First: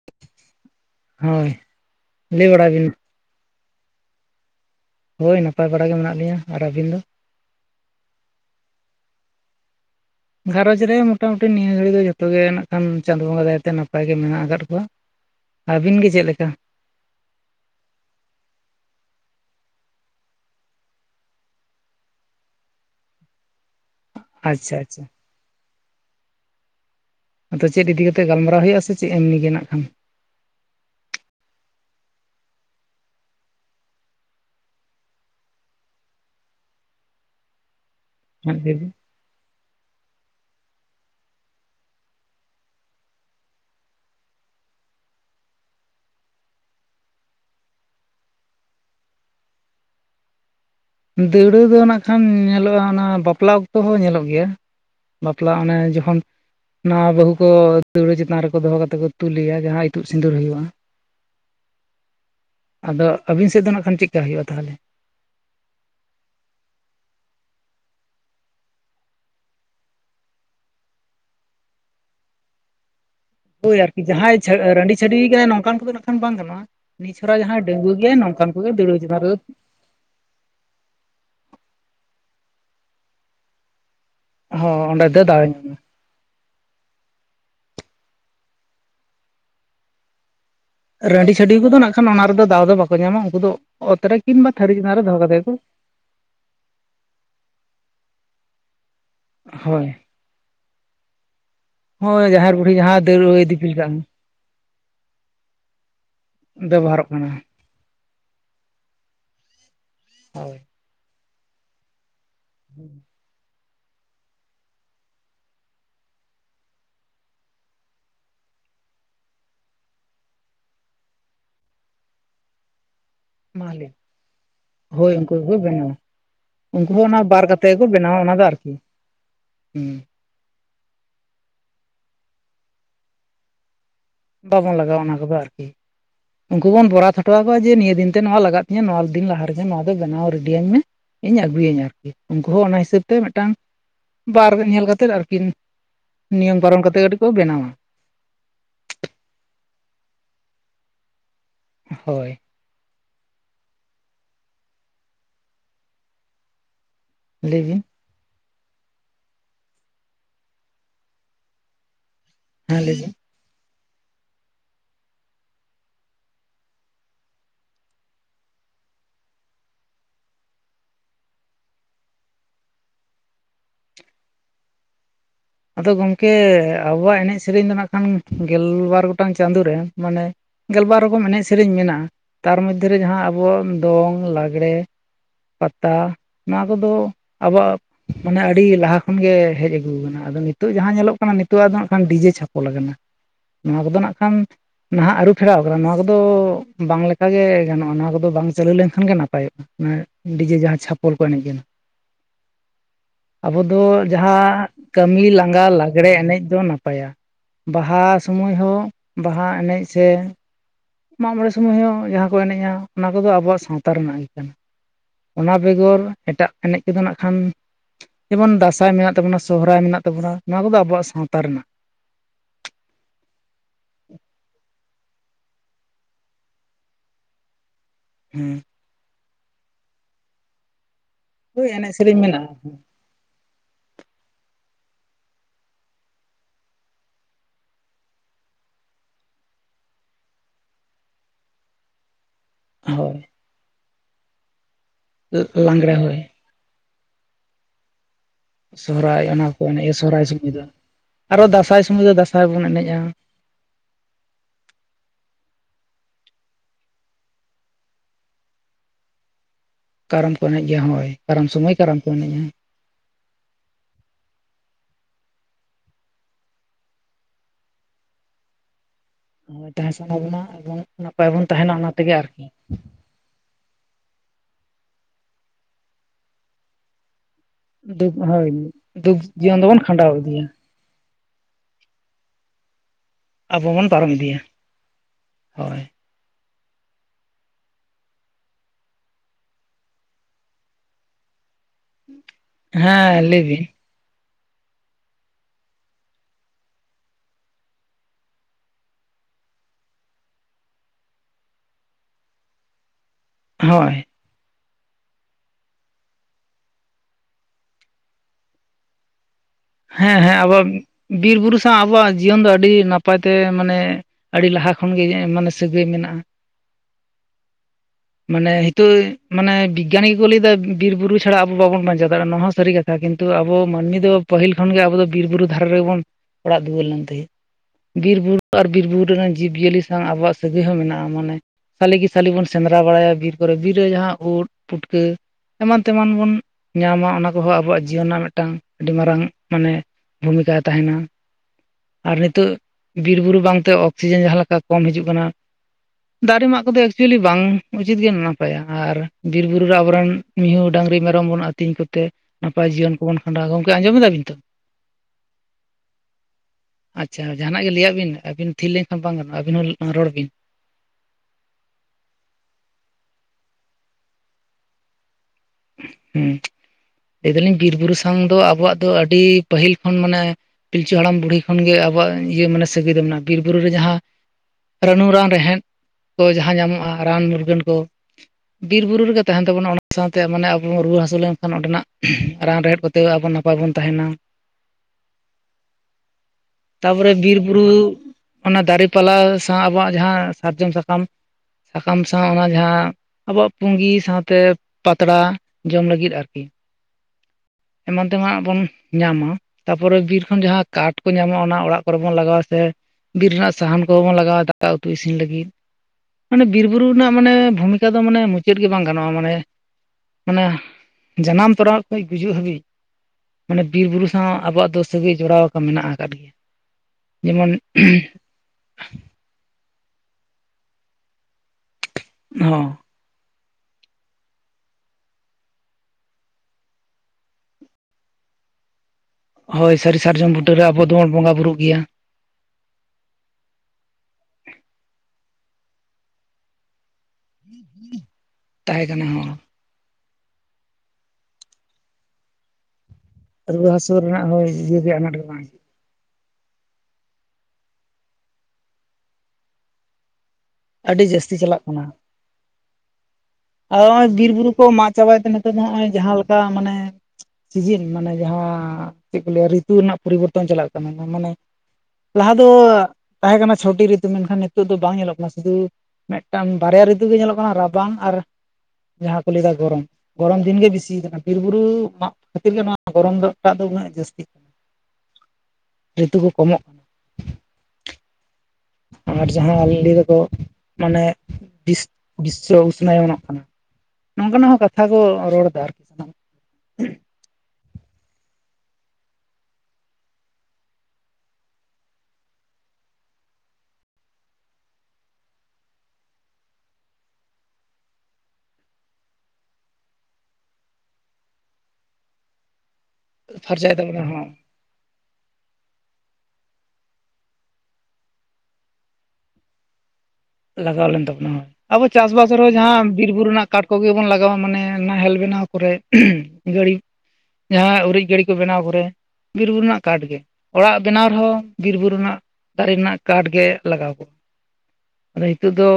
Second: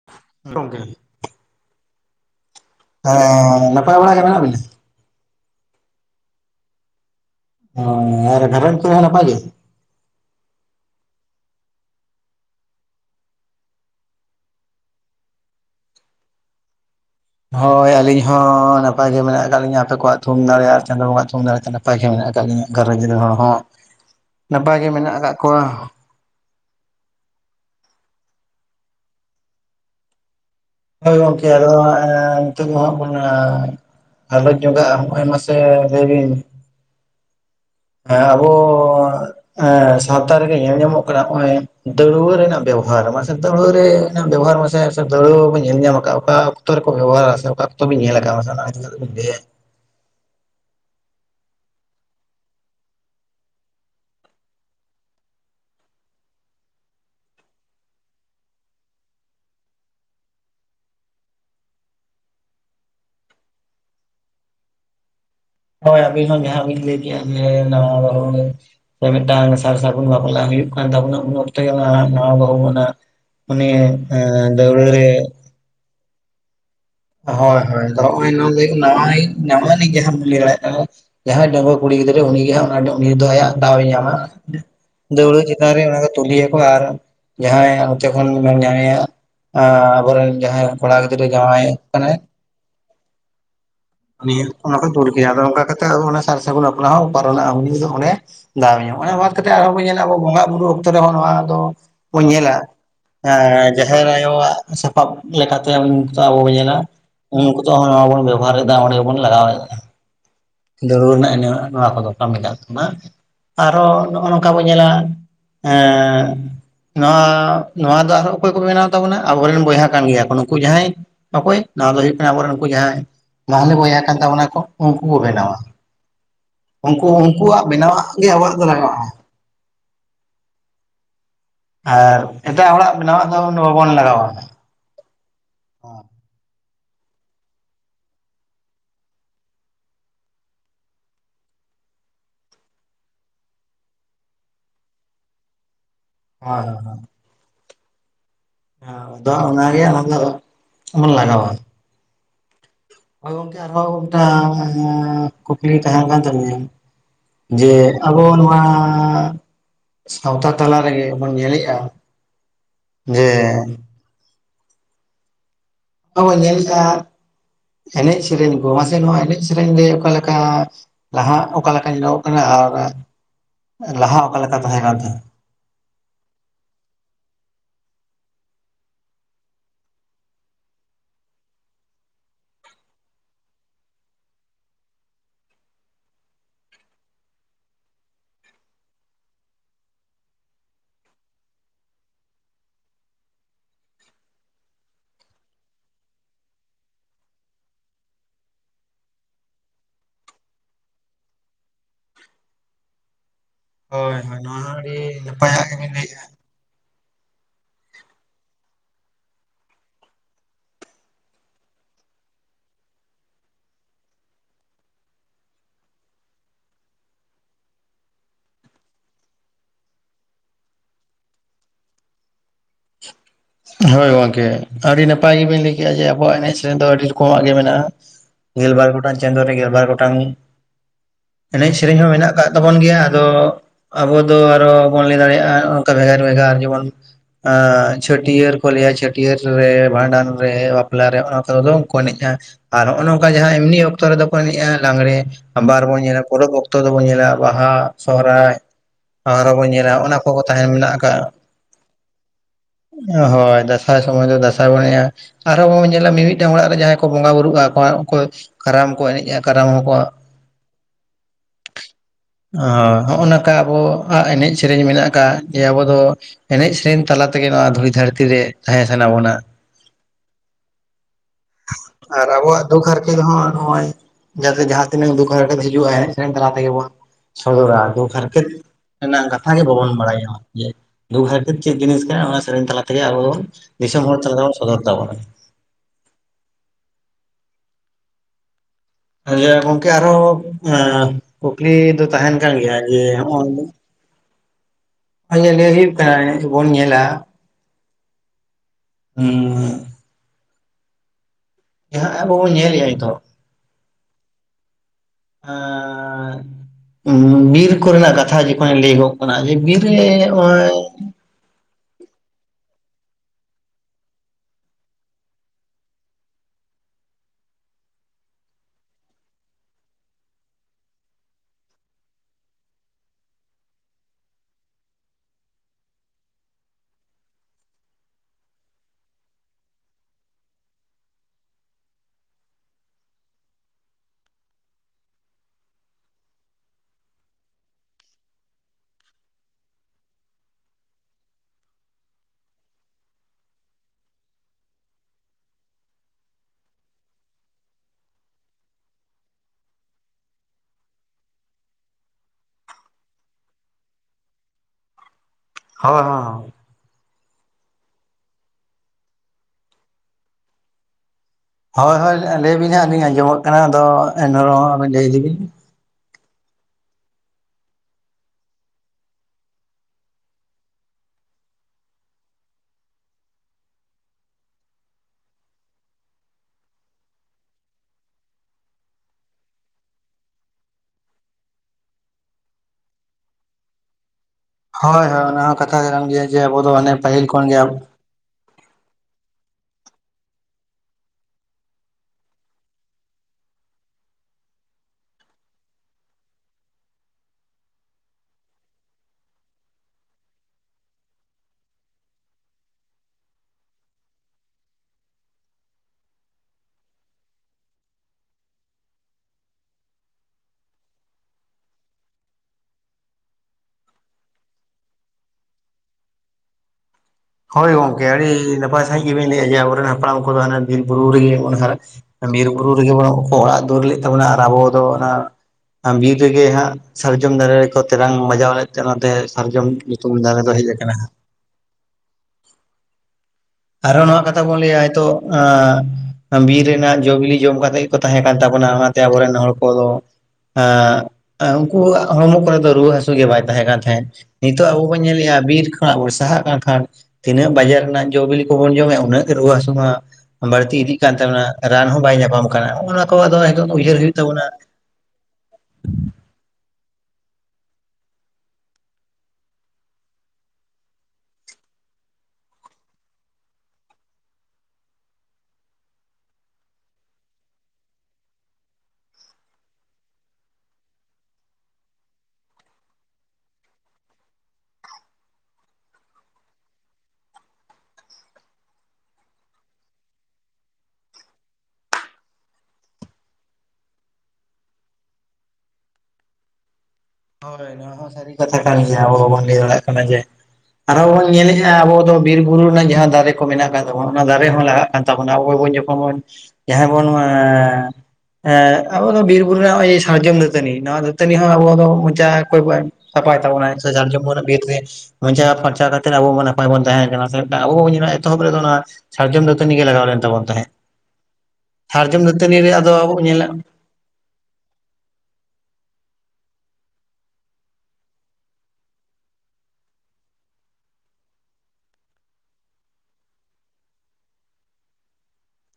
[inaudible] ᱦᱚᱭ ᱞᱟᱹᱭ ᱵᱟᱲᱟᱭ ᱵᱤᱱ᱾ ᱦᱮᱸ, ᱱᱟᱯᱟᱭ ᱵᱟᱲᱟ ᱜᱮ ᱢᱮᱱᱟᱜ ᱵᱤᱱᱟ? ᱦᱳᱭ ᱱᱟᱯᱟᱭ ᱵᱟᱲᱟ ᱜᱮ ᱢᱮᱱᱟᱜ ᱞᱤᱧᱟᱹ, ᱟᱨ ᱟᱹᱵᱤᱱ ᱫᱚ? ᱚᱸ ᱟᱨ ᱜᱷᱟᱸᱨᱚᱡᱽ ᱠᱚᱨᱮᱦᱚᱸ ᱱᱟᱯᱟᱭ ᱜᱮ? ᱜᱷᱟᱸᱨᱚᱧᱡᱽ ᱨᱮ ᱢᱚᱴᱟᱢᱩᱴᱤ ᱱᱤᱭᱟᱹ ᱜᱷᱟᱹᱲᱤᱡ ᱫᱚ ᱡᱚᱛᱚ ᱜᱮ ᱱᱟᱜ ᱠᱷᱟᱱ ᱪᱟᱸᱫ ᱵᱚᱸᱜᱟ ᱫᱟᱟᱭᱛᱮ ᱱᱟᱯᱟᱭ ᱜᱮ ᱢᱮᱱᱟᱜ ᱟᱠᱟᱫ ᱠᱚᱣᱟ᱾ ᱟᱹᱵᱤᱱ ᱜᱮ ᱪᱮᱫ ᱞᱮᱠᱟ? ᱦᱳᱭ ᱟᱹᱞᱤᱧ ᱦᱚᱸ ᱱᱟᱯᱟᱭ ᱜᱮ ᱢᱮᱱᱟᱜ ᱠᱟᱜ ᱞᱤᱧᱟᱹ ᱟᱯᱮ ᱠᱚᱣᱟᱜ ᱛᱷᱩᱢ ᱫᱟᱲᱮ ᱟᱨ ᱪᱟᱸᱫᱳ ᱵᱚᱸᱜᱟᱣᱟᱜ ᱛᱷᱩᱢ ᱫᱟᱲᱮ ᱛᱮ ᱱᱟᱯᱟᱭ ᱱᱟᱯᱟᱭ ᱜᱮ ᱢᱮᱱᱟᱜ ᱟᱠᱟᱫ ᱞᱤᱧᱟᱹ᱾ ᱜᱷᱟᱨᱚᱸᱡᱽ ᱨᱮᱱ ᱦᱚᱲ ᱦᱚᱸ ᱱᱟᱯᱟᱭ ᱟᱪᱪᱷᱟ ᱜᱮ ᱟᱪᱪᱷᱟ ᱢᱮᱱᱟᱜ ᱟᱠᱟᱫ ᱠᱚᱣᱟ᱾ ᱟᱫᱚ ᱪᱮᱫ ᱤᱫᱤ ᱠᱟᱛᱮ ᱜᱟᱞᱢᱟᱨᱟᱣ ᱦᱩᱭᱩᱜᱼᱟ, ᱥᱮ ᱪᱮᱫ ᱢᱤᱜᱮ ᱱᱟᱜ ᱠᱟᱱ? ᱦᱳᱭ ᱜᱚᱝᱠᱮ ᱟᱫᱚ ᱦᱟᱸᱜ ᱮᱸ ᱱᱤᱛᱚᱜ ᱫᱚ ᱦᱟᱸᱜ ᱚᱸ᱾ ᱟᱨᱞᱚ ᱡᱚᱜᱟᱜᱼᱟ᱾ ᱦᱚᱸᱜ-ᱚᱭ ᱢᱟᱥᱮ ᱞᱟᱹᱭ ᱵᱤᱱ᱾ ᱦᱮᱸ ᱟᱵᱚᱻ ᱮᱸ ᱥᱟᱶᱛᱟ ᱨᱮᱜᱮ ᱧᱮᱞ ᱧᱟᱢᱚᱜ ᱠᱟᱱᱟ, ᱚᱸᱭ ᱫᱟᱹᱟᱹᱲᱣᱟᱹ ᱨᱮᱱᱟᱜ ᱵᱮᱣᱦᱟᱨ᱾ ᱢᱟᱥᱮ ᱫᱟᱹᱲᱣᱟᱹ ᱨᱮᱱᱟᱜ ᱵᱮᱣᱦᱟᱨ ᱢᱟᱥᱮ ᱫᱟᱹᱣᱲᱟᱹ ᱢᱟ ᱵᱚᱱ ᱧᱮᱞ ᱧᱟᱢ ᱟᱠᱟᱫ ᱚᱠᱟ ᱚᱠᱛᱚ ᱨᱮᱠᱚ ᱵᱮᱵᱚᱦᱟᱨᱟ ᱥᱮ ᱚᱠᱟ ᱚᱠᱛᱚ ᱵᱤᱱ ᱧᱮᱞ ᱟᱠᱟᱜ ᱟ ᱢᱟᱥᱮ ᱚᱱᱟᱵᱤᱱ ᱞᱟᱹᱭᱟ᱾ ᱫᱟᱹᱣᱲᱟᱹ ᱫᱚ ᱚᱱᱟ ᱠᱷᱟᱱ ᱧᱮᱞᱚᱜᱼᱟ ᱚᱱᱟ ᱵᱟᱯᱞᱟ ᱚᱠᱛᱚ ᱦᱚᱸ ᱧᱮᱞᱚᱜ ᱜᱮᱭᱟ᱾ ᱵᱟᱯᱞᱟ ᱚᱱᱮ ᱡᱚᱠᱷᱚᱱ ᱱᱟᱣᱟ ᱵᱟᱹᱦᱩ ᱠᱚ ᱫᱟᱹᱣᱲᱟᱹ ᱪᱮᱛᱟᱱ ᱨᱮᱠᱚ ᱫᱚᱦᱚ ᱠᱟᱛᱮ ᱠᱚ ᱛᱩᱞᱤᱭᱟ ᱡᱟᱦᱟᱸ ᱤᱛᱩᱫ ᱥᱤᱸᱫᱩᱨ ᱦᱩᱭᱩᱜᱼᱟ᱾ [inaudible] ᱟᱫᱚ ᱟᱹᱵᱤᱱ ᱥᱮᱫ ᱫᱚ ᱱᱟᱜ ᱠᱷᱟᱱ ᱪᱮᱫᱠᱟ ᱦᱩᱭᱩᱜᱼᱟ ᱛᱟᱦᱚᱞᱮ? ᱦᱳᱭ ᱟᱹᱵᱤᱱ ᱦᱚᱸ ᱡᱟᱦᱟᱸ ᱵᱤᱱ ᱞᱟᱹᱭ ᱠᱮᱜ-ᱟ ᱡᱮ ᱱᱟᱣᱟ ᱵᱟᱹᱦᱩ ᱢᱤᱫᱴᱟᱝ ᱥᱟᱨ ᱥᱟᱹᱜᱩᱱ ᱵᱟᱯᱞᱟ ᱦᱩᱭᱩᱜ ᱠᱟᱱ ᱛᱟᱵᱚᱱᱟ ᱩᱱ ᱚᱠᱛᱮ ᱜᱮ ᱚᱱᱟ ᱱᱟᱣᱟ ᱵᱟᱹᱵᱩ ᱚᱱᱟ, ᱩᱱᱤ ᱦᱳᱭ ᱟᱨᱠᱤ, ᱡᱟᱦᱟᱸᱭ ᱮᱸ ᱫᱟᱹᱣᱲᱟᱹ ᱨᱟᱺᱰᱤ ᱨᱮ ᱪᱷᱟᱹᱰᱣᱤ ᱠᱟᱱᱟᱭ ᱱᱚᱝᱠᱟᱱ ᱠᱚᱫᱚ ᱱᱟᱜᱠᱷᱟᱱ ᱵᱟᱝ ᱜᱟᱱᱚᱜᱼᱟ᱾ ᱱᱤᱪᱷᱚᱨᱟ ᱡᱟᱦᱟᱸᱭ ᱦᱚᱭ ᱦᱚᱭ ᱰᱟᱺᱜᱩᱣᱟᱹ ᱜᱮᱭᱟᱭ ᱫᱚᱜᱼᱚᱸᱭ ᱱᱚᱝᱠᱟᱱ ᱠᱚᱜᱮ ᱫᱟᱹᱲᱣᱟᱹ ᱪᱮᱛᱟᱱ ᱨᱮᱫᱚ ᱱᱚᱣᱟ [unintelligible] [unintelligible] ᱡᱟᱦᱟᱸᱭ ᱰᱟᱹᱝᱜᱽᱣᱟᱹ ᱠᱩᱲᱤ ᱜᱤᱫᱽᱨᱟᱹ ᱩᱱᱤ ᱜᱮ ᱦᱟᱜ ᱩᱱᱟ [unintelligible] ᱫᱚ ᱟᱭᱟᱜ ᱫᱟᱣᱮ ᱧᱟᱢᱟ᱾ ᱦᱚᱸ ᱚᱸᱰᱮ ᱫᱚ ᱫᱟᱹᱣᱲᱟᱹ ᱫᱟᱣᱮ ᱪᱮᱛᱟᱱ ᱧᱟᱢᱟ ᱨᱮ ᱚᱱᱟ ᱫᱚ ᱛᱩᱞᱭᱟᱠᱚ ᱟᱨ ᱡᱟᱦᱟᱸᱭ ᱦᱚᱛᱮ ᱠᱷᱚᱱ ᱡᱟᱦᱟᱸᱭᱟᱜ ᱟᱵᱚᱨᱮᱱ ᱡᱟᱦᱟᱸ ᱠᱚᱲᱟ ᱜᱤᱫᱽᱨᱟᱹ ᱨᱟᱺᱰᱤ ᱪᱷᱟᱹᱰᱣᱤ ᱡᱟᱶᱟᱭ ᱠᱚᱫᱚ ᱱᱟᱜ ᱠᱷᱟᱱ ᱠᱟᱱᱟᱭ ᱚᱱᱟ ᱨᱮᱫᱚ ᱫᱟᱣ ᱫᱚ ᱵᱟᱠᱚ ᱧᱟᱢᱟ, ᱩᱱᱠᱩ ᱫᱚ ᱚᱛ ᱨᱮ ᱠᱤᱵᱟ ᱛᱷᱟᱹᱨᱤ ᱪᱮᱛᱟᱱ ᱨᱮ ᱫᱚᱦᱚ ᱠᱟᱛᱮ ᱠᱚ ᱛᱚᱜ ᱚᱱᱟ ᱥᱟᱨ ᱥᱟᱹᱜᱩᱱ ᱟᱯᱞᱟ ᱦᱚᱸ ᱯᱟᱨᱚᱱᱟᱜ ᱩᱱᱤ ᱫᱚ ᱚᱱᱮ ᱫᱟᱣᱮ ᱧᱟᱢᱟ᱾ ᱚᱬᱮ ᱱᱚᱣᱟ ᱠᱟᱛᱮ ᱟᱨᱦᱚᱸ ᱦᱳᱭ ᱵᱚᱱ ᱧᱮᱞᱟ ᱟᱵᱚ ᱵᱚᱸᱜᱟ ᱵᱩᱨᱩ ᱚᱠᱛᱚ ᱨᱮᱦᱚᱸ ᱱᱚᱣᱟ ᱫᱚ ᱦᱳᱭ ᱡᱟᱦᱮᱨ ᱵᱩᱲᱦᱤ ᱡᱟᱦᱟᱸ ᱮ ᱫᱟᱹᱲᱣᱟᱹᱭ ᱫᱤᱯᱤᱞ ᱠᱟᱜᱼᱟ ᱡᱟᱦᱮᱨ ᱟᱭᱳᱣᱟᱜ ᱥᱟᱯᱟᱵ ᱞᱮᱠᱟᱛᱮ ᱥᱮ ᱟᱵᱚ ᱵᱚᱱ ᱧᱮᱞᱟ᱾ ᱵᱮᱵᱚᱦᱟᱨᱚᱜ ᱠᱟᱱᱟ ᱩᱱᱠᱩᱫᱚ ᱚᱱᱮ ᱚᱱᱟ ᱵᱚᱱ ᱵᱮᱣᱦᱟᱨᱮᱫᱟ ᱚᱸᱰᱮ ᱜᱮᱵᱚᱱ ᱞᱟᱜᱟᱣᱮᱫᱟ᱾ ᱦᱳᱭ᱾ ᱫᱟᱹᱨᱩᱲ ᱨᱮᱱᱟᱜ ᱮᱸᱰᱮᱱᱟᱜ ᱱᱚᱣᱟ ᱠᱚᱫᱚ ᱠᱟᱹᱢᱤ ᱠᱟᱱᱟ ᱛᱟᱵᱚᱱᱟ, ᱟᱨᱦᱚ ᱱᱚᱜᱼᱚ ᱱᱚᱝᱠᱟ ᱵᱚ ᱧᱮᱞᱟ᱾ ᱮᱸᱻ ᱱᱚᱣᱟ, ᱱᱚᱣᱟ ᱫᱚ ᱟᱨᱦᱚᱸ ᱚᱠᱚᱭ ᱠᱚ ᱵᱮᱱᱟᱣ ᱛᱟᱵᱚᱱᱟ ᱟᱵᱚᱨᱮᱱ ᱵᱚᱭᱦᱟ ᱠᱟᱱ ᱜᱮᱭᱟ ᱠᱚ ᱱᱩᱠᱩ ᱡᱟᱦᱟᱸᱭ ᱚᱠᱚᱭ? ᱱᱚᱣᱟ ᱫᱚ ᱦᱩᱭᱩᱜ ᱠᱟᱱᱟ ᱟᱵᱚᱨᱮᱱ ᱩᱱᱠᱩ ᱡᱟᱦᱟᱸᱭ, ᱢᱟᱦᱞᱮ ᱵᱚᱭᱦᱟ ᱠᱟᱱ ᱛᱟᱵᱚᱱᱟ ᱠᱚ ᱩᱱᱠᱩ ᱠᱚ ᱵᱮᱱᱼᱼ ᱩᱱ ᱵᱮᱱᱟᱣᱟ᱾ ᱩᱱᱠᱩ ᱦᱚᱸ ᱚᱱᱟ ᱵᱟᱨ ᱠᱟᱛᱮ ᱩᱱᱠᱩᱣᱟᱜ ᱜᱮᱠᱚ ᱵᱮᱱᱟᱣᱟᱜ ᱵᱮᱱᱟᱣᱟ ᱜᱮ ᱚᱱᱟ ᱫᱚ ᱟᱵᱚᱣᱟᱜ ᱟᱨᱠᱤ ᱞᱟᱜᱟᱜᱼᱟ ᱦᱩᱸ᱾ ᱟᱨ ᱮᱴᱟᱜ ᱦᱚᱲᱟᱜ ᱵᱮᱱᱟᱣᱟᱜ ᱫᱚ ᱚᱱᱰᱮ ᱵᱟᱵᱚᱱ ᱞᱟᱜᱟᱣᱟ᱾ ᱵᱟᱵᱚᱱ ᱞᱟᱜᱟᱣᱟ ᱚᱱᱟ ᱠᱚᱫᱚ ᱟᱨᱠᱤ᱾ ᱦᱚᱸ, ᱩᱱᱠᱩ ᱵᱚᱱ ᱵᱚᱨᱟᱛᱷ ᱚᱴᱚᱣᱟᱠᱚᱣᱟ ᱡᱮ ᱱᱤᱭᱟᱹ ᱫᱤᱱᱛᱮ ᱱᱚᱣᱟ ᱞᱟᱜᱟᱜ ᱛᱤᱧᱟᱹ ᱱᱚᱣᱟ ᱫᱤᱱ ᱞᱟᱦᱟ ᱨᱮᱜᱮ ᱱᱚᱣᱟ ᱫᱚ ᱵᱮᱱᱟᱣ ᱨᱮᱰᱤᱭᱟᱹᱧ ᱢᱮ᱾ ᱤᱧ ᱟᱹᱜᱩᱭᱟᱹᱧ ᱟᱨᱠᱤ, ᱩᱱᱠᱩ ᱦᱚᱸ ᱚᱱᱟ ᱦᱤᱥᱟᱹᱵᱽ ᱛᱮ ᱢᱤᱫᱴᱟᱝ, ᱵᱟᱨ ᱫᱤᱱ ᱧᱮᱞ ᱠᱟᱛᱮᱫ ᱟᱨᱠᱤᱱ, ᱱᱤᱭᱚᱢ ᱦᱳᱭ ᱯᱟᱨᱚᱱ ᱦᱳᱭ ᱠᱟᱛᱮᱫ ᱠᱟᱹᱴᱤᱡ ᱠᱚ ᱵᱮᱱᱟᱣᱟ᱾ ᱫᱚ ᱚᱱᱟᱜ ᱨᱮᱭᱟᱜ ᱵᱟᱯᱞᱟ [unintelligible] ᱞᱟᱜᱟᱣᱟ᱾ ᱦᱳᱭ ᱦᱳᱭ ᱜᱚᱝᱠᱮ ᱟᱨᱦᱚᱸ ᱢᱤᱫᱴᱟᱝᱻ ᱠᱩᱠᱞᱤ ᱛᱟᱦᱮᱸ ᱠᱟᱱ ᱛᱟᱞᱤᱧᱟ ᱞᱟᱹᱭ ᱡᱮ ᱵᱤᱱ ᱟᱵᱚ ᱱᱚᱣᱟ ᱥᱟᱶᱛᱟ ᱛᱟᱞᱟ ᱨᱮᱜᱮ ᱵᱚᱱ ᱧᱮᱞᱮᱜᱼᱟ᱾ ᱦᱮᱸ ᱞᱟᱹᱭ ᱵᱤᱱ? ᱡᱮ ᱵᱚᱱ ᱧᱮᱞᱫᱟ ᱮᱱᱮᱡ ᱥᱮᱨᱮᱧ ᱠᱚ ᱢᱟᱥᱮ ᱱᱚᱣᱟ ᱮᱱᱮᱡ ᱥᱮᱨᱮᱧ ᱨᱮ ᱚᱠᱟ ᱞᱮᱠᱟ ᱞᱟᱦᱟᱜ ᱚᱠᱟᱞᱮᱠᱟ ᱧᱮᱞᱚᱠᱚᱜ ᱠᱟᱱᱟ ᱟᱨ ᱞᱟᱦᱟ ᱚᱠᱟᱞᱮᱠᱟ ᱛᱟᱦᱮᱸ ᱠᱟᱱ ᱛᱟᱸᱦᱮᱜ, ᱟᱫᱚ ᱜᱚᱢᱠᱮ ᱟᱵᱚᱣᱟᱜ ᱮᱱᱮᱡ ᱥᱮᱨᱮᱧ ᱫᱚ ᱱᱟᱜ ᱠᱷᱟᱱ ᱜᱮᱞᱵᱟᱨ ᱜᱚᱴᱟᱝ ᱪᱟᱸᱫᱳ ᱨᱮ ᱢᱟᱱᱮ, ᱜᱮᱞᱵᱟᱨ ᱨᱚᱠᱚᱢ ᱮᱱᱮᱡ ᱥᱮᱨᱮᱧ ᱢᱮᱱᱟᱜᱼᱟ ᱛᱟᱨ ᱢᱚᱫᱽᱫᱷᱮ ᱨᱮ ᱡᱟᱦᱟᱸ ᱟᱵᱚᱣᱟᱜ ᱫᱚᱝ, ᱞᱟᱜᱽᱲᱮ ᱯᱟᱛᱟ ᱱᱚᱣᱟ ᱠᱚᱫᱚ ᱟᱵᱚᱣᱟᱜ ᱢᱟᱱᱮ ᱟᱹᱰᱤ ᱞᱟᱦᱟ ᱠᱷᱚᱱᱜᱮ ᱦᱮᱡ ᱟᱹᱜᱩ ᱟᱠᱟᱱᱟ᱾ ᱟᱫᱚ ᱱᱤᱛᱳᱜ ᱡᱟᱦᱟᱸ ᱧᱮᱞᱚᱜ ᱠᱟᱱᱟ ᱱᱤᱛᱚᱜ ᱟ ᱫᱚ ᱟᱸᱜ ᱠᱷᱟᱱ ᱰᱤᱡᱮ ᱪᱷᱟᱯᱚᱞ ᱟᱠᱟᱱᱟ ᱱᱚᱣᱟ ᱠᱚᱫᱚ ᱱᱟᱜ ᱠᱷᱟᱱ ᱱᱟᱦᱟᱜ ᱟᱹᱨᱩ ᱯᱷᱮᱨᱟᱣ ᱨᱮ ᱱᱚᱣᱟ ᱠᱚᱫᱚ ᱵᱟᱝ ᱞᱮᱠᱟᱜᱮ ᱜᱟᱱᱚᱜᱼᱟ ᱱᱚᱣᱟ ᱠᱚᱫᱚ ᱵᱟᱝ ᱪᱟᱹᱞᱩ ᱞᱮᱱᱠᱷᱟᱱ ᱜᱮ ᱱᱟᱯᱟᱭᱚᱜᱼᱟ ᱾ ᱚᱱᱟ ᱰᱤᱡᱮ ᱡᱟᱦᱟᱸ ᱪᱷᱟᱯᱚᱞ ᱠᱚ ᱮᱱᱮᱡ ᱠᱟᱱᱟ ᱾ [inaudible] ᱟᱵᱚ ᱫᱚ ᱦᱳᱭ ᱦᱳᱭ ᱱᱚᱣᱟ ᱡᱟᱦᱟᱸ ᱦᱚᱸ ᱟᱹᱰᱤ ᱠᱟᱹᱢᱤ ᱱᱟᱯᱟᱭᱟᱜ ᱞᱟᱸᱜᱟ ᱜᱮᱵᱤᱱ ᱞᱟᱹᱭ ᱞᱟᱜᱽᱲᱮ ᱮᱱᱮᱡ, ᱫᱚ ᱱᱟᱯᱟᱭᱟ ᱵᱟᱦᱟ ᱥᱳᱢᱚᱭ ᱦᱚᱸ ᱵᱟᱦᱟ ᱮᱱᱮᱡ ᱥᱮ, ᱢᱟᱜ ᱢᱚᱬᱮ ᱥᱢᱚᱭ ᱦᱚᱸ ᱡᱟᱦᱟᱸ ᱠᱚ ᱮᱱᱮᱡᱼᱟ ᱚᱱᱟ ᱠᱚᱫᱚ ᱟᱵᱚᱣᱟᱜ ᱥᱟᱶᱛᱟ ᱨᱮᱱᱟᱜ ᱜᱮ ᱠᱟᱱᱟ᱾ ᱚᱱᱟ ᱵᱮᱜᱚᱨ ᱮᱴᱟᱜ ᱮᱱᱮᱡ ᱠᱚᱫᱚ ᱱᱟᱜ ᱠᱷᱟᱱ ᱡᱮᱢᱚᱱ ᱫᱟᱸᱥᱟᱭ ᱢᱮᱱᱟᱜ ᱛᱟᱵᱚᱱᱟ, ᱥᱚᱦᱚᱨᱟᱭ ᱢᱮᱱᱟᱜ ᱛᱟᱵᱚᱱᱟ, ᱱᱚᱣᱟ ᱠᱚᱫᱚ ᱟᱵᱚᱣᱟᱜ ᱥᱟᱶᱛᱟ ᱨᱮᱱᱟᱜ᱾ [inaudible] ᱦᱳᱭ ᱜᱚᱝᱠᱮ ᱟᱹᱰᱤ ᱱᱟᱯᱟᱭ ᱜᱮᱵᱤᱱ ᱞᱟᱹᱭ ᱠᱮᱜᱼᱟ ᱡᱮ ᱟᱵᱚᱣᱟᱜ ᱮᱱᱮᱡ ᱥᱮᱨᱮᱧ ᱫᱚ ᱟᱹᱰᱤ ᱨᱚᱠᱚᱢᱟᱜ ᱜᱮ ᱢᱮᱱᱟᱜᱼᱟ ᱾ ᱦᱩᱸ ᱜᱮᱞ ᱵᱟᱨ ᱜᱚᱴᱟᱝ ᱪᱟᱸᱫᱳ ᱨᱮ ᱜᱮᱞ ᱵᱟᱨ ᱜᱚᱴᱟᱝ ᱮᱱᱮᱡ ᱥᱮᱨᱮᱧ ᱦᱚᱸ ᱢᱮᱱᱟᱜ ᱠᱟᱜ ᱛᱟᱵᱚᱱ ᱜᱮᱭᱟ ᱟᱫᱚ ᱟᱵᱚ ᱫᱚ ᱟᱨᱚ ᱵᱚᱱ ᱞᱟᱹᱭ ᱫᱟᱲᱮᱭᱟᱜᱼᱟ ᱚᱱᱠᱟ ᱵᱷᱮᱜᱟᱨ ᱵᱷᱮᱜᱟᱨ ᱡᱮᱢᱚᱱ ᱮ ᱪᱷᱟᱹᱴᱭᱟᱹᱨ ᱠᱚ ᱞᱟᱹᱭᱟ, ᱪᱷᱟᱹᱴᱭᱟᱹᱨ ᱨᱮ, ᱵᱷᱟᱸᱰᱟᱱ ᱨᱮ ᱵᱟᱯᱞᱟᱨᱮ ᱚᱱᱟ ᱠᱚᱨᱮ ᱫᱚᱝ ᱠᱚ ᱮᱱᱮᱡᱼᱟ ᱾ ᱟᱨ ᱦᱚᱸᱜᱼᱚ ᱦᱳᱭ ᱱᱚᱝᱠᱟ ᱡᱟᱦᱟᱸ ᱮᱢᱱᱤ ᱚᱠᱛᱚ ᱨᱮᱫᱚ ᱠᱚ ᱮᱱᱮᱡᱼᱟ ᱞᱟᱜᱽᱬᱮ ᱟᱵᱟᱨ ᱞᱟᱜᱽᱲᱮ ᱵᱚᱱ ᱦᱳᱭ ᱧᱮᱞᱟ ᱯᱚᱨᱚᱵᱽ ᱚᱠ ᱛᱚ ᱫᱚᱵᱚᱱ ᱧᱮᱞᱟ ᱵᱟᱦᱟ, ᱥᱚᱦᱚᱨᱟᱭ᱾ ᱥᱚᱦᱚᱨᱟᱭ ᱚᱱᱟ ᱠᱚ ᱮᱱᱮᱡ ᱜᱮ ᱥᱚᱦᱚᱨᱟᱭ ᱥᱚᱢᱚᱭ ᱫᱚ ᱢᱮᱱᱟᱜ ᱟᱨᱚ ᱫᱟᱸᱥᱟᱭ ᱥᱚᱢᱚᱭ ᱫᱚ ᱫᱟᱸᱥᱟᱭ ᱵᱚᱱ ᱮᱱᱮᱡ ᱚ ᱦᱚᱭ ᱫᱟᱥ ᱫᱟᱸᱥᱟᱭ ᱥᱚᱢᱚᱭ ᱫᱚ ᱫᱟᱸᱥᱟᱭ ᱵᱚᱱ ᱮᱱᱮᱡ ᱟ ᱟᱨᱦᱚᱸ ᱟᱵᱚᱵᱚᱱ ᱧᱮᱞᱟ ᱢᱤᱼᱢᱤᱫᱴᱟᱝ ᱚᱲᱟᱜ ᱨᱮ ᱡᱟᱦᱟᱸᱭ ᱠᱚ ᱵᱚᱸᱜᱟ ᱵᱩᱨᱩᱜᱼᱟ ᱟᱠᱚ ᱟᱨ ᱩᱱᱠᱩ ᱠᱟᱨᱟᱢ ᱠᱚ ᱮᱱᱮᱡᱼᱟ ᱠᱟᱨᱟᱢ ᱦᱚᱸ᱾ ᱠᱟᱨᱟᱢ ᱠᱚ ᱮᱱᱮᱡ ᱜᱮᱭᱟ ᱦᱳᱭ ᱠᱟᱨᱟᱢ ᱥᱚᱢᱚᱭ ᱠᱟᱨᱟᱢ ᱠᱚ ᱮᱱᱮᱡᱼᱟ ᱾ ᱚ ᱦᱚᱸᱜᱼ ᱱᱟ ᱠᱟ ᱟᱵᱚᱣᱟᱜ ᱮᱱᱮᱡ ᱥᱮᱨᱮᱧ ᱢᱮᱱᱟᱜ ᱠᱟᱜᱼᱟ ᱡᱮ ᱟᱵᱚ ᱫᱚ ᱮᱱᱮᱡ, ᱥᱮᱨᱮᱧ, ᱛᱟᱞᱟ ᱛᱮᱜᱮ ᱱᱚᱣᱟ ᱫᱷᱩᱲᱤ ᱫᱷᱟᱹᱨᱛᱤ ᱨᱮ ᱛᱟᱦᱮᱸ ᱥᱟᱱᱟ ᱵᱚᱱᱟ᱾ ᱚᱭ ᱛᱟᱦᱮᱸ ᱥᱟᱱᱟ ᱵᱚᱱᱟ ᱮᱵᱚᱝ ᱱᱟᱯᱟᱭ ᱵᱚᱱ ᱛᱟᱦᱮᱱᱟ ᱚᱱᱟ ᱛᱮᱜᱮ ᱟᱨ ᱟᱨᱠᱤ᱾ ᱟᱵᱚᱣᱟᱜ ᱫᱩᱠ ᱦᱟᱨᱠᱮᱛ ᱦᱚᱸ ᱱᱚᱜᱚᱭ ᱡᱟᱛᱮ ᱡᱟᱦᱟᱸ ᱛᱤᱱᱟᱹᱜ ᱫᱩᱠ ᱦᱟᱨᱠᱮᱛ ᱦᱤᱡᱩᱜᱼᱟ ᱮᱱᱮᱡ ᱥᱮᱨᱮᱧ ᱛᱟᱞᱟ ᱛᱮᱜᱮ ᱵᱚᱱ ᱥᱚᱫᱚᱨᱟ ᱟᱫᱚ ᱫᱩᱠ ᱦᱟᱨᱠᱮᱛ ᱦᱳᱭ ᱫᱩᱠ ᱨᱮᱱᱟᱜ ᱠᱟᱛᱷᱟ ᱡᱤᱭᱚᱱ ᱜᱮ ᱫᱚᱵᱚᱱ ᱵᱟᱵᱚᱱ ᱠᱷᱟᱸᱰᱟᱣ ᱵᱟᱲᱟᱭᱟ ᱧᱟᱢᱟ ᱤᱫᱤᱭᱟ ᱡᱮ, ᱫᱩᱠ ᱦᱟᱨᱠᱮᱛ ᱪᱮᱫ ᱡᱤᱱᱤᱥ ᱠᱟᱱᱟ ᱚᱱᱟ ᱥᱮᱨᱮᱧ ᱛᱟᱞᱟ ᱛᱮᱜᱮ ᱟᱵᱚ ᱵᱚᱱ ᱵᱚᱱ ᱫᱤᱥᱚᱢ ᱯᱟᱨᱚᱢ ᱦᱚᱲ ᱛᱟᱞᱟ ᱤᱫᱤᱭᱟ ᱛᱮᱵᱚᱱ ᱥᱚᱫᱚᱨ ᱛᱟᱵᱚᱱᱟ᱾ ᱦᱳᱭ ᱡᱮ ᱜᱚᱝᱠᱮ ᱟᱨᱦᱚᱸ ᱮᱸ ᱠᱩᱠᱞᱤ ᱫᱚ ᱛᱟᱦᱮᱱ ᱠᱟᱱ ᱜᱮᱭᱟ ᱡᱮ ᱦᱮᱸ ᱞᱟᱹᱭ ᱦᱚᱸᱜᱼᱚᱭ ᱵᱤᱱ ᱱᱚᱜᱼᱚᱭ ᱡᱮ ᱞᱟᱹᱭ ᱦᱩᱭᱩᱜ ᱠᱟᱱᱟ ᱱᱮᱥ ᱵᱚᱱ ᱧᱮᱞᱟ ᱾ ᱦᱩᱸ ᱡᱟᱦᱟᱸ ᱟᱵᱚ ᱵᱚ ᱧᱮᱞᱮᱜᱼᱟ ᱱᱤᱛᱚᱜ ᱾ ᱦᱳᱭ ᱟᱸᱻ ᱵᱤᱨ ᱠᱚᱨᱮᱱᱟᱜ ᱠᱟᱛᱷᱟ ᱡᱚᱠᱷᱚᱱᱮ ᱞᱟᱹᱭ ᱦᱚᱜ ᱚᱱᱟ [unintelligible] ᱦᱮᱸ ᱦᱮᱸ ᱟᱵᱚᱣᱟᱜ ᱵᱤᱨ ᱵᱩᱨᱩ ᱥᱟᱶ ᱟᱵᱚᱣᱟᱜ ᱡᱤᱭᱚᱱ ᱫᱚ ᱟᱹᱰᱤ ᱱᱟᱯᱟᱭ ᱛᱮ ᱢᱟᱱᱮ ᱟᱹᱰᱤ ᱞᱟᱦᱟ ᱠᱷᱚᱱᱜᱮ ᱢᱟᱱᱮ ᱥᱟᱹᱜᱟᱹᱭ ᱢᱮᱱᱟᱜᱼᱟ᱾ [inaudible] ᱢᱟᱱᱮ ᱱᱤᱛᱳᱚᱜ ᱢᱟᱱᱮ ᱵᱤᱜᱽᱜᱟᱱᱤ ᱜᱮᱠᱚ ᱞᱟᱹᱭ ᱫᱟ ᱵᱤᱨ ᱵᱩᱨᱩ ᱪᱷᱟᱲᱟ ᱟᱵᱚ ᱵᱟᱵᱚᱱ ᱵᱟᱧᱪᱟᱣ ᱫᱟᱲᱮᱭᱟᱜᱼᱟ ᱱᱚᱣᱟ ᱦᱚᱸ ᱥᱟᱹᱨᱤ ᱠᱟᱛᱷᱟ᱾ ᱠᱤᱱᱛᱩ ᱟᱵᱚ ᱢᱟᱹᱱᱢᱤ ᱫᱚ ᱯᱟᱹᱦᱤᱞ ᱠᱷᱚᱱᱜᱮ ᱟᱵᱚ ᱫᱚ ᱵᱤᱨᱵᱩᱨᱩ ᱫᱷᱟᱨᱮ ᱨᱮᱵᱚᱱ ᱚᱲᱟᱜ ᱫᱩᱣᱟᱹᱨ ᱞᱮᱱ ᱛᱟᱦᱮᱸᱫ᱾ ᱵᱤᱨ ᱵᱩᱨᱩ ᱟᱨ ᱵᱤᱨ ᱵᱩᱨᱩ ᱨᱮᱱ ᱡᱤᱵᱽᱡᱤᱭᱟᱹᱞᱤ ᱥᱟᱶᱝ ᱟᱵᱚᱣᱟᱜ ᱥᱟᱹᱜᱟᱹᱭ ᱦᱚᱸ ᱢᱮᱱᱟᱜᱼᱟ ᱢᱟᱱᱮ ᱥᱟᱞᱮ ᱜᱮ ᱥᱟᱞᱮ ᱵᱚᱱ ᱥᱮᱸᱫᱽᱨᱟ ᱵᱟᱲᱟᱭᱟ ᱵᱤᱨ ᱠᱚᱨᱮ ᱵᱤᱨ ᱨᱮ ᱡᱟᱦᱟᱸ ᱩᱫᱽ, ᱯᱩᱴᱠᱟᱹ᱾ ᱮᱢᱟᱱ ᱛᱮᱢᱟᱱ ᱵᱚᱱ ᱧᱟᱢᱟ ᱚᱱᱟ ᱠᱚᱦᱚᱸ ᱟᱵᱚᱣᱟᱜ ᱡᱤᱭᱚᱱ ᱨᱮᱱᱟᱜ ᱢᱤᱫᱴᱟᱝ, ᱟᱹᱰᱤ ᱢᱟᱨᱟᱝ ᱢᱟᱱᱮ ᱵᱷᱩᱢᱤᱠᱟᱭ ᱛᱟᱦᱮᱱᱟ᱾ ᱟᱨ ᱱᱤᱛᱚᱜ ᱵᱤᱨ ᱵᱩᱨᱩ ᱵᱟᱝᱛᱮ ᱚᱠᱥᱤᱡᱮᱱ ᱡᱟᱦᱟᱸ ᱞᱮᱠᱟ ᱠᱚᱢ ᱦᱤᱡᱩᱜ ᱠᱟᱱᱟ᱾ ᱫᱟᱨᱮ ᱢᱟᱜ ᱠᱚᱫᱚ ᱮᱠᱪᱩᱭᱮᱞᱤ ᱵᱟᱝ ᱩᱪᱤᱛ ᱜᱮ ᱱᱟᱯᱟᱭᱟ ᱟᱨ ᱵᱤᱨ ᱵᱩᱨᱩᱨᱮ ᱟᱵᱚᱨᱮᱱ ᱢᱤᱦᱩ ᱰᱟᱝᱨᱤ ᱢᱮᱨᱚᱢ ᱵᱚᱱ ᱟᱹᱛᱤᱧ ᱠᱚᱛᱮ ᱱᱟᱯᱟᱭ ᱡᱤᱭᱚᱱ ᱠᱚᱵᱚᱱ ᱠᱷᱟᱸᱰᱟᱣ ᱫᱟ ᱾ ᱠᱮ ᱟᱸᱡᱚᱢ ᱮᱫᱟᱵᱤᱱ ᱛᱚ ᱾ ᱦᱚᱸ ᱦᱚᱸ ᱦᱚᱸ᱾ ᱟᱪᱪᱷᱟ ᱡᱟᱦᱟᱸᱱᱟᱸᱜ ᱜᱮ ᱞᱟᱹᱭᱟ ᱵᱤᱱ ᱟᱹᱵᱤᱱ ᱛᱷᱤᱨ ᱞᱮᱱᱠᱷᱟᱱ ᱵᱟᱝ ᱜᱟᱱᱚᱜᱼᱟ ᱟᱹᱵᱤᱱ ᱦᱚᱸ ᱨᱚᱲ ᱵᱤᱱ᱾ ᱦᱳᱭ ᱦᱳᱭ ᱞᱟᱹᱭᱵᱤᱱ ᱦᱟᱸᱜ ᱟᱹ ᱞᱤᱧ ᱟᱸᱡᱚᱢᱚᱜ ᱠᱟᱱᱟ ᱟᱫᱚ ᱮᱱ ᱨᱮᱦᱚᱸᱵᱤᱱ ᱞᱟᱹᱭ ᱤᱫᱤ ᱵᱤᱱ᱾ ᱦᱩᱸ ᱞᱟᱹᱭ ᱫᱟᱞᱤᱧ ᱵᱤᱨ ᱵᱩᱨᱩ ᱥᱟᱶ ᱫᱚ ᱟᱵᱚᱣᱟᱜ ᱫᱚ ᱟᱹᱰᱤ ᱯᱟᱹᱦᱤᱞ ᱠᱷᱚᱱ ᱢᱟᱱᱮ ᱯᱤᱞᱪᱩ ᱦᱟᱲᱟᱢ ᱵᱩᱲᱦᱤ ᱠᱷᱚᱱᱜᱮ ᱟᱵᱚᱣᱟᱜ ᱤᱭᱟᱹ ᱢᱟᱱᱮ ᱥᱟᱹᱜᱟᱹᱭ ᱫᱚ ᱢᱮᱱᱟᱜᱼᱟ᱾ ᱵᱤᱨ ᱵᱩᱨᱩ ᱨᱮ ᱡᱟᱦᱟᱸ ᱨᱟᱱᱩ ᱨᱟᱱ ᱨᱮᱦᱮᱫ ᱠᱚ ᱡᱟᱦᱟᱸ ᱧᱟᱢᱚᱜᱼᱟ ᱨᱟᱱ ᱢᱩᱨᱜᱟᱹᱱ ᱠᱚ᱾ ᱵᱤᱨ ᱵᱩᱨᱩ ᱨᱮᱜᱮ ᱛᱟᱦᱮᱱ ᱛᱟᱵᱚᱱᱟ, ᱚᱱᱟ ᱛᱮ ᱢᱟᱱᱮ ᱟᱵᱚ ᱵᱚᱱ ᱨᱩᱣᱟᱹ ᱦᱟᱹᱥᱩ ᱞᱮᱱᱠᱷᱟᱱ ᱚᱸᱰᱮᱱᱟᱜ ᱨᱟᱱ ᱨᱮᱦᱮᱫ ᱠᱚᱛᱮ ᱟᱵᱚ ᱱᱟᱯᱟᱭ ᱵᱚᱱ ᱛᱟᱦᱮᱱᱟ᱾ ᱦᱳᱭ ᱦᱳᱭ ᱚᱱᱟ ᱦᱚᱸ ᱠᱟᱛᱷᱟ ᱠᱟᱱ ᱜᱮᱭᱟ ᱡᱮ ᱟᱵᱚ ᱫᱚ ᱚᱱᱮ ᱛᱟᱯᱚᱨᱮ ᱯᱟᱹᱦᱤᱞ ᱵᱤᱨ ᱠᱷᱚᱱ ᱜᱮ, ᱵᱩᱨᱩ ᱚᱱᱟ ᱫᱟᱨᱮ ᱯᱟᱞᱟ ᱥᱟᱶ ᱟᱵᱚᱣᱟᱜ ᱡᱟᱦᱟᱸ ᱥᱟᱨᱡᱚᱢ ᱥᱟᱠᱟᱢ, ᱥᱟᱠᱟᱢ ᱥᱟᱶ ᱚᱱᱟ ᱡᱟᱦᱟᱸ ᱟᱵᱚᱣᱟᱜ ᱯᱩᱸᱜᱤ ᱥᱟᱶᱛᱮ ᱯᱟᱛᱲᱟ ᱡᱚᱢ ᱞᱟᱹᱜᱤᱫ ᱟᱨᱠᱤ ᱮᱢᱟᱱ ᱛᱮᱢᱟ ᱵᱚᱱ ᱧᱟᱢᱟ᱾ ᱛᱟᱯᱚᱨᱮ ᱵᱤᱨ ᱠᱷᱚᱱ ᱡᱟᱦᱟᱸ ᱠᱟᱴ ᱠᱚ ᱧᱟᱢᱚᱜᱼᱟ ᱚᱱᱟ ᱚᱲᱟᱜ ᱠᱚᱨᱮ ᱵᱚᱱ ᱞᱟᱜᱟᱣᱟ ᱥᱮ ᱵᱤᱨ ᱨᱮᱱᱟᱜ ᱥᱟᱦᱟᱱ ᱠᱚᱦᱚᱸ ᱵᱚᱱ ᱞᱟᱜᱟᱣᱟ ᱫᱟᱠᱟ ᱩᱛᱩ ᱤᱥᱤᱱ ᱞᱟᱹᱜᱤᱫ ᱢᱟᱱᱮ ᱵᱤᱨ ᱵᱩᱨᱩ ᱨᱮᱱᱟᱜ ᱢᱟᱱᱮ ᱵᱷᱩᱢᱤᱠᱟᱭ ᱫᱚ ᱢᱟᱱᱮ ᱢᱩᱪᱟᱹᱫ ᱜᱮ ᱵᱟᱝ ᱜᱟᱱᱚᱜᱼᱟ ᱢᱟᱱᱮ᱾ ᱢᱟᱱᱮ ᱡᱟᱱᱟᱢ ᱛᱚᱨᱟ ᱠᱷᱚᱱ ᱜᱩᱡᱩᱜ ᱦᱟᱹᱵᱤᱡ, ᱢᱟᱱᱮ ᱵᱤᱨ ᱵᱩᱨᱩ ᱥᱟᱶ ᱟᱵᱚᱣᱟᱜ ᱫᱚ ᱥᱟᱹᱜᱟᱹᱭ ᱡᱚᱲᱟᱣ ᱟᱠᱟᱜ ᱢᱮᱱᱟᱜ ᱟᱠᱟᱫ ᱜᱮᱭᱟ᱾ ᱡᱮᱢᱚᱱ ᱦᱳᱭ ᱜᱚᱝᱠᱮ ᱟᱹᱰᱤ ᱱᱟᱯᱟᱭ ᱥᱟᱹᱦᱤᱡ ᱜᱮᱵᱮᱱ ᱞᱟᱹᱭᱮᱜᱼᱟ ᱡᱮ ᱟᱵᱚᱨᱮᱱ ᱦᱟᱯᱲᱟᱢ ᱠᱚᱫᱚ ᱦᱟᱱᱮ ᱵᱤᱨ ᱵᱩᱨᱩ ᱨᱮᱜᱮ ᱵᱚᱱ ᱦᱟᱨᱟᱜ ᱵᱤᱨ ᱦᱚᱸ ᱵᱩᱨᱩ ᱨᱮᱜᱮ ᱵᱚᱱ ᱚᱲᱟᱜ ᱫᱩᱣᱟᱹᱨ ᱞᱮᱫ ᱛᱟᱵᱚᱱᱟ ᱟᱨ ᱟᱵᱚ ᱫᱚ ᱚᱱᱟ ᱵᱤᱨ ᱨᱮᱜᱮ ᱦᱟᱸᱜ ᱥᱟᱨᱡᱚᱢ ᱫᱟᱨᱮ ᱨᱮᱠᱚ ᱛᱮᱨᱟᱝ ᱵᱟᱡᱟᱣ ᱞᱮᱫ ᱛᱮ ᱚᱱᱟᱛᱮ ᱥᱟᱨᱡᱚᱢ ᱦᱳᱭ ᱥᱟᱹᱨᱤ ᱧᱩᱛᱩᱢ ᱥᱟᱨᱡᱚᱢ ᱫᱟᱨᱮ ᱫᱚ ᱵᱩᱴᱟᱹᱨᱮ ᱦᱮᱡ ᱟᱵᱚ ᱟᱠᱟᱱᱟ᱾ ᱫᱚᱵᱚᱱ ᱵᱚᱸᱜᱟ ᱵᱩᱨᱩᱜ ᱜᱮᱭᱟ᱾ ᱟᱨᱚ ᱦᱚ ᱱᱚᱣᱟ ᱠᱟᱛᱷᱟ ᱵᱚᱱ ᱞᱟᱹᱭᱟ ᱱᱤᱛᱚᱜ ᱵᱤᱨ ᱨᱮᱱᱟᱜ ᱡᱚ ᱵᱤᱞᱤ ᱡᱚᱢ ᱠᱟᱛᱮᱜ ᱛᱟᱦᱮᱸ ᱠᱟᱱ ᱛᱟᱵᱚᱱᱟ ᱛᱟᱦᱮᱸ ᱚᱱᱟᱛᱮ ᱠᱟᱱᱟ ᱦᱚᱸ ᱟᱵᱚᱨᱮᱱ ᱦᱚᱲ ᱠᱚᱫᱚ ᱮᱸᱜ ᱩᱱᱠᱩᱣᱟᱜ ᱦᱚᱲᱢᱚ ᱠᱚᱨᱮ ᱫᱚ ᱨᱩᱣᱟᱹ ᱦᱟᱹᱥᱩ [unintelligible] ᱜᱮ ᱵᱟᱭ ᱛᱟᱦᱮᱸ ᱨᱩᱣᱟᱹ ᱠᱟᱱ ᱦᱟᱹᱥᱩ ᱛᱟᱦᱮᱸᱫ ᱨᱮᱱᱟᱜ ᱦᱚᱸ ᱱᱤᱛᱚᱜ ᱤᱭᱟᱹ ᱟᱵᱚ ᱜᱮ ᱵᱚᱱ ᱟᱱᱟᱴ ᱜᱮ ᱧᱮᱞᱮᱜᱼᱟ ᱵᱟᱝ ᱵᱤᱨ ᱵᱚᱱᱟᱜ ᱥᱟᱦᱟᱜ ᱠᱟᱱ ᱠᱷᱟᱱ ᱛᱤᱱᱟᱹᱜ ᱵᱟᱡᱟᱨ ᱨᱮᱱᱟᱜ ᱡᱚᱼᱵᱤᱞᱤ ᱠᱚᱵᱚᱱ ᱡᱚᱢᱟ ᱩᱱᱟᱹᱜ ᱨᱩᱣᱟᱹ ᱦᱟᱹᱥᱩ ᱦᱚᱸ ᱵᱟᱹᱲᱛᱤ ᱤᱫᱤᱜ ᱟᱹᱰᱤ ᱠᱟᱱ ᱛᱮ ᱡᱟᱹᱥᱛᱤ ᱚᱱᱟ ᱪᱟᱞᱟᱜ ᱨᱟᱱ ᱦᱚᱸ ᱵᱟᱭ ᱧᱟᱯᱟᱢ ᱠᱟᱱᱟ ᱱᱚᱜ ᱱᱚᱣᱟ ᱠᱚ ᱟᱫᱚ, ᱱᱤᱛᱚᱜ ᱫᱚ ᱟᱫᱚ ᱩᱭᱦᱟᱹᱨ ᱱᱚᱜᱼᱚᱭ ᱦᱩᱭᱩᱜ ᱵᱤᱨ ᱛᱟᱵᱚᱱᱟ ᱵᱩᱨᱩ ᱠᱚ ᱢᱟᱫ ᱪᱟᱵᱟᱭ ᱛᱮ ᱱᱤᱛᱚᱜ ᱫᱚ ᱱᱚᱜᱼᱚᱭ ᱡᱟᱦᱟᱸᱮᱠᱟ ᱢᱟᱱᱮ ᱥᱤᱡᱤᱱ ᱢᱟᱱᱮ ᱡᱟᱦᱟᱸ ᱪᱮᱫ ᱠᱚ ᱞᱟᱹᱭᱟ ᱨᱤᱛᱩ ᱨᱮᱱᱟᱜ ᱯᱚᱨᱤᱵᱚᱨᱛᱚᱱ ᱪᱟᱞᱟᱜ ᱠᱟᱱᱟ, ᱢᱟᱱᱮ ᱞᱟᱦᱟ ᱫᱚ ᱛᱟᱦᱮᱸ ᱠᱟᱱᱟ ᱪᱷᱚᱴᱤ ᱨᱤᱛᱩ ᱢᱮᱱᱠᱷᱟᱱ ᱱᱤᱛᱚᱜ ᱫᱚ ᱵᱟᱝ ᱧᱮᱞᱚᱜ ᱠᱟᱱᱟ, ᱥᱩᱫᱷᱩ ᱢᱤᱫᱴᱟᱝ ᱵᱟᱨᱭᱟ ᱨᱤᱛᱩ ᱜᱮ ᱧᱮᱞᱚᱜ ᱠᱟᱱᱟ ᱨᱟᱵᱟᱝ ᱟᱨ ᱡᱟᱦᱟᱸ ᱠᱚ ᱞᱟᱹᱭᱟ ᱜᱚᱨᱚᱢ ᱜᱚᱨᱚᱢ ᱫᱤᱱᱜ ᱜᱮ ᱵᱤᱥᱤᱭᱟ ᱠᱟᱱᱟ ᱵᱤᱨ ᱵᱩᱨᱩ ᱢᱟᱜ ᱠᱷᱟᱹᱛᱤᱨ ᱜᱮ ᱱᱚᱶᱟ ᱜᱚᱨᱚᱢ ᱫᱚ ᱴᱟᱜ ᱫᱚ ᱩᱱᱟᱹᱜ ᱡᱟᱹᱥᱛᱤᱜ [inaudible] ᱡᱚᱱᱛᱩ ᱠᱚ ᱠᱚᱢᱚᱜ ᱟᱨ ᱡᱟᱦᱟᱸ ᱞᱟᱹᱭ ᱫᱚᱠᱚ ᱢᱟᱱᱮ ᱵᱤᱥ ᱵᱤᱥᱥᱚ ᱩᱥᱱᱟᱚᱭᱚᱱᱚᱜ ᱠᱟᱱᱟ᱾ ᱱᱚᱝᱠᱟᱱᱟᱜ ᱦᱚᱸ ᱠᱟᱛᱷᱟ ᱠᱚ ᱨᱚᱲ ᱮᱫᱟ ᱟᱨᱠᱤ ᱦᱳᱭ ᱱᱚᱶᱟ ᱦᱚᱸ ᱥᱟᱹᱨᱤ ᱠᱟᱛᱷᱟ ᱠᱟᱱ ᱜᱮᱭᱟ ᱟᱵᱚ ᱵᱟᱵᱚᱱ ᱞᱟᱹᱭ ᱫᱟᱲᱮᱭᱟᱜ ᱠᱟᱱᱟ ᱡᱮ ᱟᱨᱦᱚᱸ ᱵᱚᱱ ᱧᱮᱞᱮᱜᱼᱟ ᱟᱵᱚ ᱫᱚ ᱵᱤᱨ ᱵᱩᱨᱩ ᱨᱮᱱᱟᱜ ᱡᱟᱦᱟᱸ ᱫᱟᱨᱮ ᱠᱚ ᱢᱮᱱᱟᱜ ᱟᱠᱟᱫ ᱛᱟᱵᱚ ᱚᱱᱟ ᱫᱟᱨᱮ ᱦᱚᱸ ᱞᱟᱦᱟᱜ ᱠᱟᱱ ᱛᱟᱵᱚᱱᱟ ᱚᱠᱚᱭ ᱵᱚᱱ ᱡᱚᱠᱷᱚᱱ ᱵᱚᱱ ᱡᱟᱦᱟᱸᱭ ᱵᱚᱱ ᱦᱮᱸ ᱟᱵᱚ ᱫᱚ ᱵᱤᱨ ᱵᱩᱨᱩ ᱨᱮᱱᱟᱜ ᱱᱚᱜᱼᱚᱭ ᱥᱟᱨᱡᱚᱢ ᱫᱟᱹᱛᱟᱹᱱᱤ ᱱᱚᱣᱟ ᱫᱟᱹᱛᱟᱹᱱᱤ ᱦᱚᱸ ᱟᱵᱚ ᱫᱚ ᱪᱟ ᱠᱚᱭ [unintelligible] ᱥᱟᱯᱟᱭ ᱯᱷᱟᱨᱪᱟᱭ ᱛᱟᱵᱚᱱᱟᱭ ᱥᱮ ᱛᱟᱵᱚᱱᱟ ᱥᱟᱨᱡᱚᱢ ᱦᱚᱸ [unintelligible] ᱵᱤᱨ ᱜᱮ ᱢᱚᱪᱟ ᱯᱷᱟᱨᱪᱟ ᱠᱟᱛᱮᱫ ᱟᱵᱚᱵᱚᱱ ᱱᱟᱯᱟᱭ ᱵᱚᱱ ᱛᱟᱦᱮ‌ ᱠᱟᱱᱟ ᱥᱮ ᱟᱵᱚ ᱵᱚᱱ ᱧᱮ ᱮᱛᱚᱦᱚᱵ ᱨᱮᱫᱚ ᱚᱱᱟ ᱥᱟᱨᱡᱚᱢ ᱫᱟᱹᱛᱟᱹᱱᱤ ᱜᱮ ᱞᱟᱜᱟᱣ ᱞᱮᱱ ᱛᱟᱵᱚᱱ ᱛᱟᱦᱮᱸᱫ ᱞᱟᱜᱟᱣ ᱞᱮᱱ ᱛᱟᱵᱚᱱᱟ ᱦᱳᱭ ᱟᱵᱚ ᱥᱟᱨᱡᱚᱢ ᱪᱟᱥᱵᱟᱥ ᱨᱮᱦᱚᱸ ᱫᱟᱹᱛᱟᱹᱱᱤ ᱨᱮ ᱡᱟᱦᱟᱸ ᱟᱫᱚ ᱟᱵᱚ ᱵᱤᱨ-ᱵᱩᱨᱩ ᱧᱮᱞᱟ ᱨᱮᱱᱟᱜ ᱠᱟᱴ ᱠᱚ ᱚᱱᱟ ᱠᱚᱜᱤ ᱵᱚᱱ ᱞᱟᱜᱟᱣᱟ ᱢᱟᱱᱮ ᱱᱟᱦᱮᱞ ᱵᱮᱱᱟᱣ ᱠᱚᱨᱮ ᱜᱟᱹᱲᱤ ᱡᱟᱦᱟᱸ ᱩᱨᱤᱡ ᱜᱟᱹᱰᱤ ᱠᱚ ᱵᱮᱱᱟᱣ ᱠᱚᱨᱮ᱾ ᱵᱤᱨ ᱵᱩᱨᱩ ᱨᱮᱱᱟᱜ ᱠᱟᱴ ᱜᱮ, ᱚᱲᱟᱜ ᱵᱮᱱᱟᱣ ᱨᱮᱦᱚᱸ ᱵᱤᱨ ᱵᱩᱨᱩ ᱨᱮᱱᱟᱜ ᱫᱟᱨᱮ ᱨᱮᱱᱟᱜ ᱠᱟᱴ ᱜᱮ ᱞᱟᱜᱟᱣ ᱠᱚᱜᱼᱟ ᱟᱫᱚ ᱦᱤᱛᱚᱜ ᱫᱚ